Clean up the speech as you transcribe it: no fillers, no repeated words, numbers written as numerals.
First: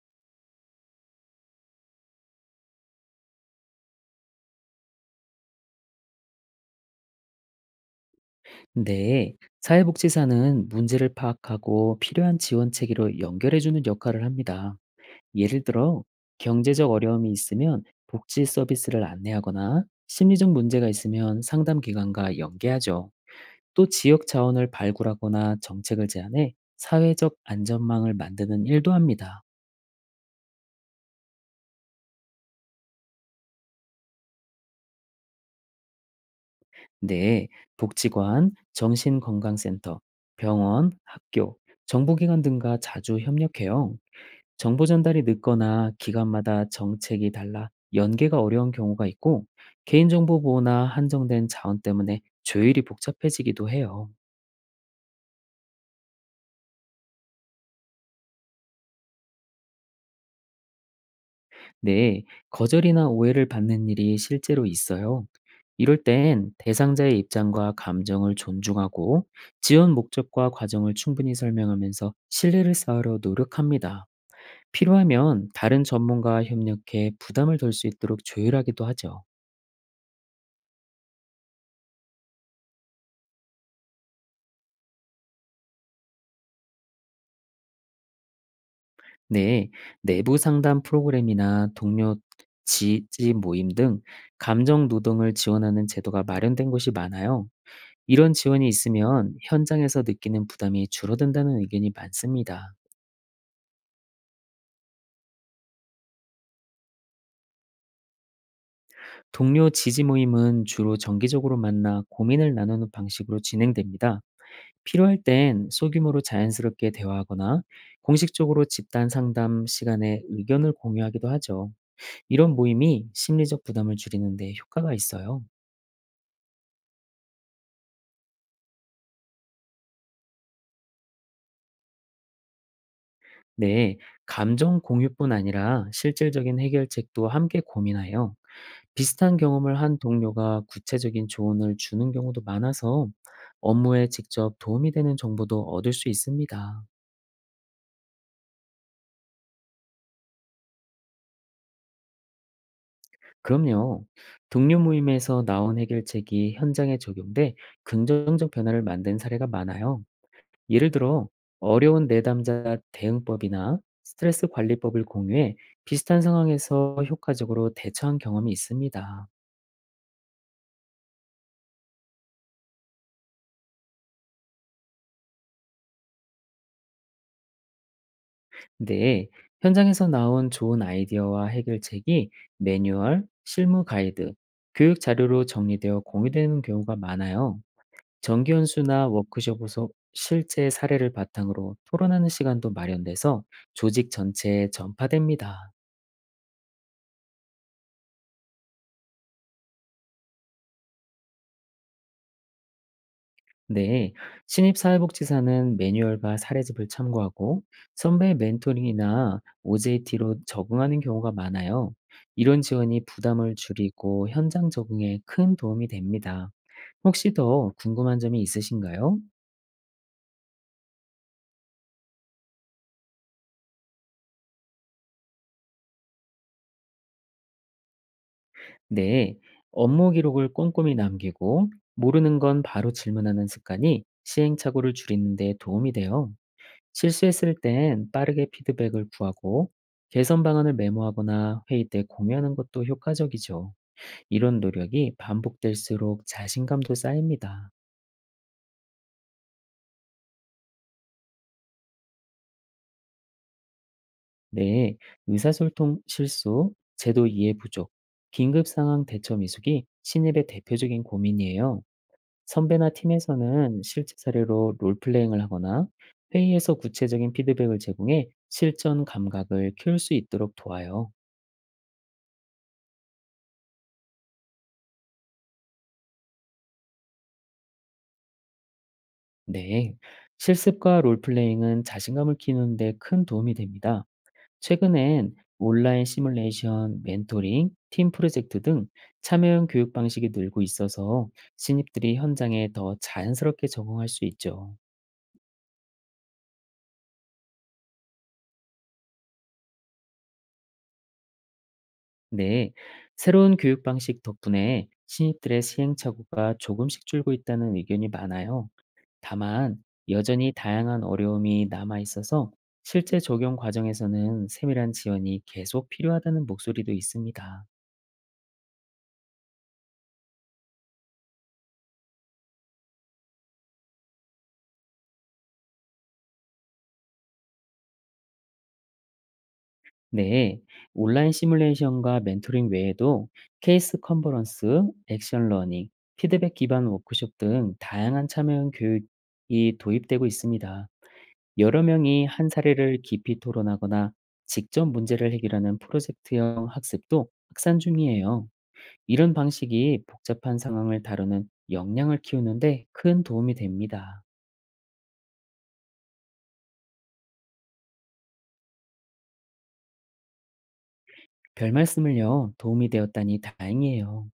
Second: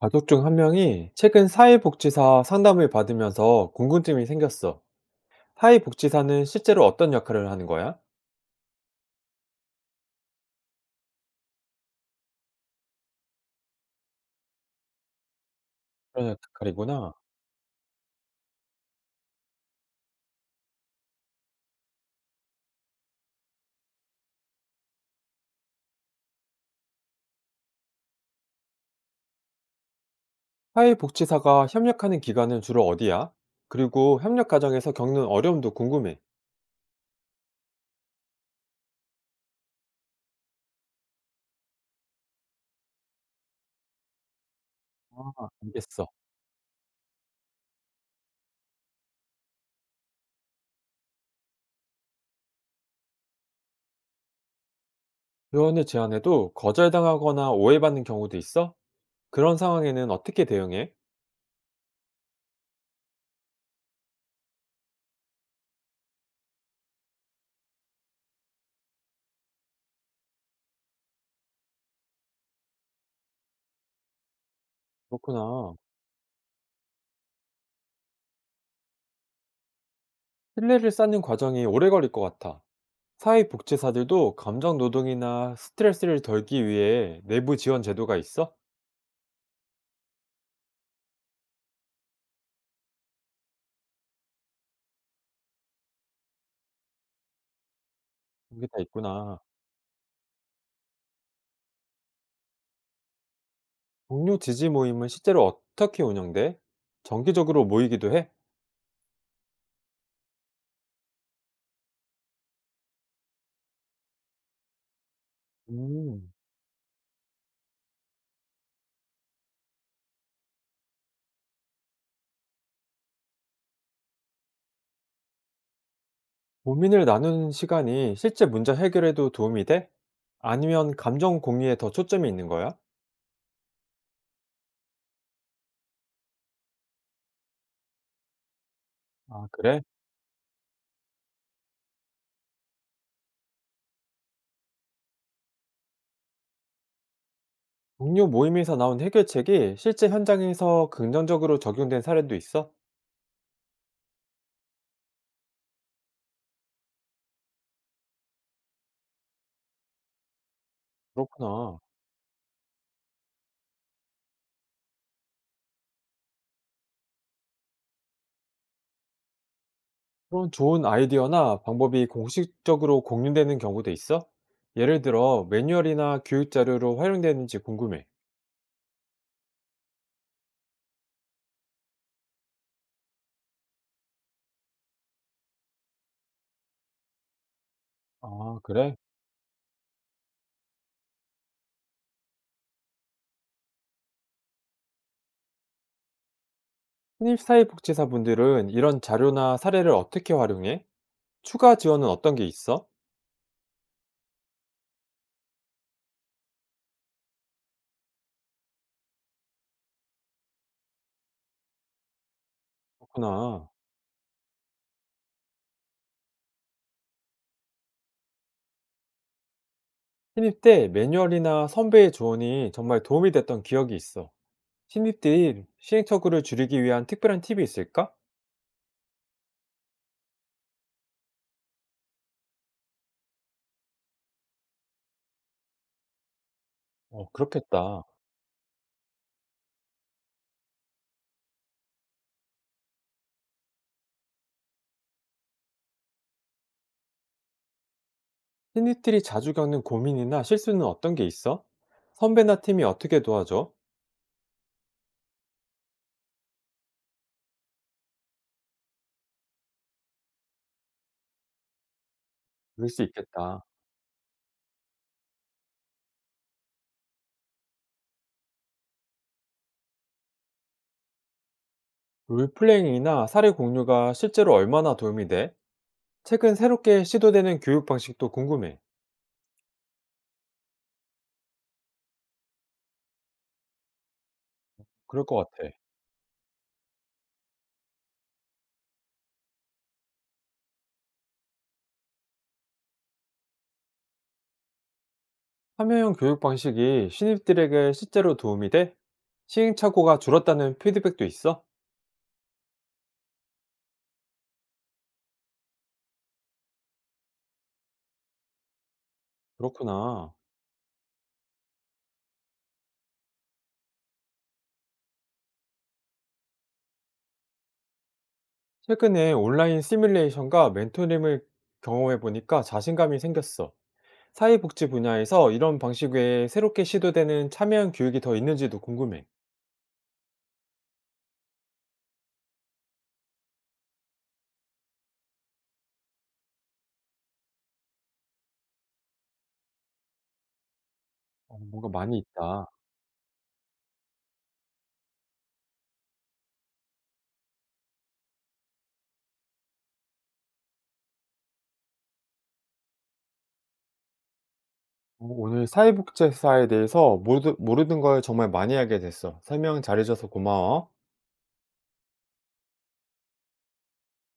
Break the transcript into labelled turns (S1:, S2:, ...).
S1: 가족 중 한 명이 최근 사회복지사 상담을 받으면서 궁금증이 생겼어. 사회복지사는 실제로 어떤 역할을 하는 거야?
S2: 네, 사회복지사는 문제를 파악하고 필요한 지원 체계로 연결해주는 역할을 합니다. 예를 들어,
S1: 그런
S2: 경제적
S1: 역할이구나.
S2: 어려움이 있으면 복지 서비스를 안내하거나 심리적 문제가 있으면 상담 기관과 연계하죠. 또 지역 자원을 발굴하거나 정책을 제안해 사회적 안전망을 만드는 일도 합니다.
S1: 사회복지사가 협력하는 기관은 주로 어디야? 그리고 협력 과정에서 겪는 어려움도 궁금해.
S2: 네, 복지관, 정신건강센터, 병원, 학교, 정부기관 등과 자주 협력해요. 정보 전달이
S1: 아,
S2: 늦거나
S1: 알겠어.
S2: 기관마다 정책이 달라 연계가 어려운 경우가 있고 개인정보 보호나 한정된 자원 때문에 조율이 복잡해지기도 해요.
S1: 조원을 제안해도 거절당하거나 오해받는 경우도 있어? 그런 상황에는 어떻게 대응해?
S2: 네, 거절이나 오해를 받는 일이 실제로 있어요. 이럴 땐 대상자의 입장과 감정을 존중하고 지원 목적과 과정을 충분히 설명하면서 신뢰를 쌓으려 노력합니다. 필요하면
S1: 그렇구나.
S2: 다른 전문가와 협력해 부담을 덜 수 있도록 조율하기도 하죠.
S1: 신뢰를 쌓는 과정이 오래 걸릴 것 같아. 사회복지사들도 감정 노동이나 스트레스를 덜기 위해 내부 지원 제도가 있어?
S2: 네, 내부 상담 프로그램이나 동료 지, 지 모임 등 감정 노동을 지원하는 제도가 마련된 곳이 많아요. 이런
S1: 그게
S2: 지원이
S1: 다
S2: 있으면
S1: 있구나.
S2: 현장에서 느끼는 부담이 줄어든다는 의견이 많습니다.
S1: 동료 지지 모임은 실제로 어떻게 운영돼? 정기적으로 모이기도 해?
S2: 동료 지지 모임은 주로 정기적으로 만나 고민을 나누는 방식으로 진행됩니다. 필요할 땐 소규모로
S1: 음.
S2: 자연스럽게 대화하거나 공식적으로 집단 상담 시간에 의견을 공유하기도 하죠. 이런 모임이 심리적 부담을 줄이는 데 효과가 있어요.
S1: 고민을 나누는 시간이 실제 문제 해결에도 도움이 돼? 아니면 감정 공유에 더 초점이 있는 거야?
S2: 네, 감정 공유뿐 아니라 실질적인 해결책도 함께 고민하여 비슷한
S1: 아,
S2: 경험을
S1: 그래?
S2: 한 동료가 구체적인 조언을 주는 경우도 많아서 업무에 직접 도움이 되는 정보도 얻을 수 있습니다.
S1: 동료 모임에서 나온 해결책이 실제 현장에서 긍정적으로 적용된 사례도 있어?
S2: 그럼요. 동료 모임에서 나온 해결책이 현장에 적용돼 긍정적 변화를 만든 사례가 많아요. 예를 들어,
S1: 그렇구나.
S2: 어려운 내담자 대응법이나 스트레스 관리법을 공유해 비슷한 상황에서 효과적으로 대처한 경험이 있습니다.
S1: 그런 좋은 아이디어나 방법이 공식적으로 공유되는 경우도 있어? 예를 들어 매뉴얼이나 교육 자료로 활용되는지 궁금해.
S2: 네, 현장에서 나온 좋은 아이디어와 해결책이 매뉴얼, 실무 가이드, 교육 자료로 정리되어 공유되는 경우가 많아요. 정기
S1: 아, 그래?
S2: 연수나 워크숍에서 실제 사례를 바탕으로 토론하는 시간도 마련돼서 조직 전체에 전파됩니다.
S1: 신입사회복지사분들은 이런 자료나 사례를 어떻게 활용해? 추가 지원은 어떤 게 있어?
S2: 네, 신입 사회복지사는 매뉴얼과 사례집을 참고하고 선배 멘토링이나 OJT로 적응하는 경우가 많아요. 이런 지원이 부담을
S1: 그렇구나.
S2: 줄이고 현장 적응에 큰 도움이 됩니다. 혹시 더 궁금한 점이 있으신가요?
S1: 신입 때 매뉴얼이나 선배의 조언이 정말 도움이 됐던 기억이 있어. 신입들이 시행착오를 줄이기 위한 특별한 팁이 있을까?
S2: 네. 업무 기록을 꼼꼼히 남기고 모르는 건 바로 질문하는 습관이 시행착오를 줄이는 데 도움이 돼요.
S1: 어,
S2: 실수했을
S1: 그렇겠다.
S2: 땐 빠르게 피드백을 구하고 개선 방안을 메모하거나 회의 때 공유하는 것도 효과적이죠. 이런 노력이 반복될수록 자신감도 쌓입니다.
S1: 신입들이 자주 겪는 고민이나 실수는 어떤 게 있어? 선배나 팀이 어떻게 도와줘?
S2: 네. 의사소통 실수, 제도 이해 부족, 긴급 상황 대처 미숙이 신입의 대표적인 고민이에요.
S1: 그럴
S2: 선배나
S1: 수 있겠다.
S2: 팀에서는 실제 사례로 롤플레잉을 하거나 회의에서 구체적인 피드백을 제공해 실전 감각을 키울 수 있도록 도와요.
S1: 롤플레잉이나 사례 공유가 실제로 얼마나 도움이 돼? 최근 새롭게 시도되는 교육 방식도 궁금해.
S2: 네. 실습과 롤플레잉은 자신감을 키우는데 큰 도움이 됩니다.
S1: 그럴
S2: 최근엔
S1: 것 같아.
S2: 온라인 시뮬레이션, 멘토링, 팀 프로젝트 등 참여형 교육 방식이 늘고 있어서 신입들이 현장에 더 자연스럽게 적응할 수 있죠.
S1: 참여형 교육 방식이 신입들에게 실제로 도움이 돼? 시행착오가 줄었다는 피드백도 있어?
S2: 네, 새로운 교육 방식 덕분에 신입들의 시행착오가 조금씩 줄고 있다는 의견이 많아요. 다만,
S1: 그렇구나.
S2: 여전히 다양한 어려움이 남아 있어서 실제 적용 과정에서는 세밀한 지원이 계속 필요하다는 목소리도 있습니다.
S1: 최근에 온라인 시뮬레이션과 멘토링을 경험해 보니까 자신감이 생겼어. 사회복지 분야에서 이런 방식 외에 새롭게 시도되는 참여형 교육이 더 있는지도 궁금해.
S2: 네, 온라인 시뮬레이션과 멘토링 외에도 케이스 컨퍼런스, 액션 러닝, 피드백 기반 워크숍 등 다양한 참여형 교육이 도입되고 있습니다.
S1: 어,
S2: 여러
S1: 뭔가 많이
S2: 명이 한
S1: 있다.
S2: 사례를 깊이 토론하거나 직접 문제를 해결하는 프로젝트형 학습도 확산 중이에요. 이런 방식이 복잡한 상황을 다루는 역량을 키우는데 큰 도움이 됩니다.
S1: 오늘 사회복지사에 대해서 모르는 걸 정말 많이 알게 됐어. 설명 잘해줘서 고마워.
S2: 별 말씀을요, 도움이 되었다니 다행이에요.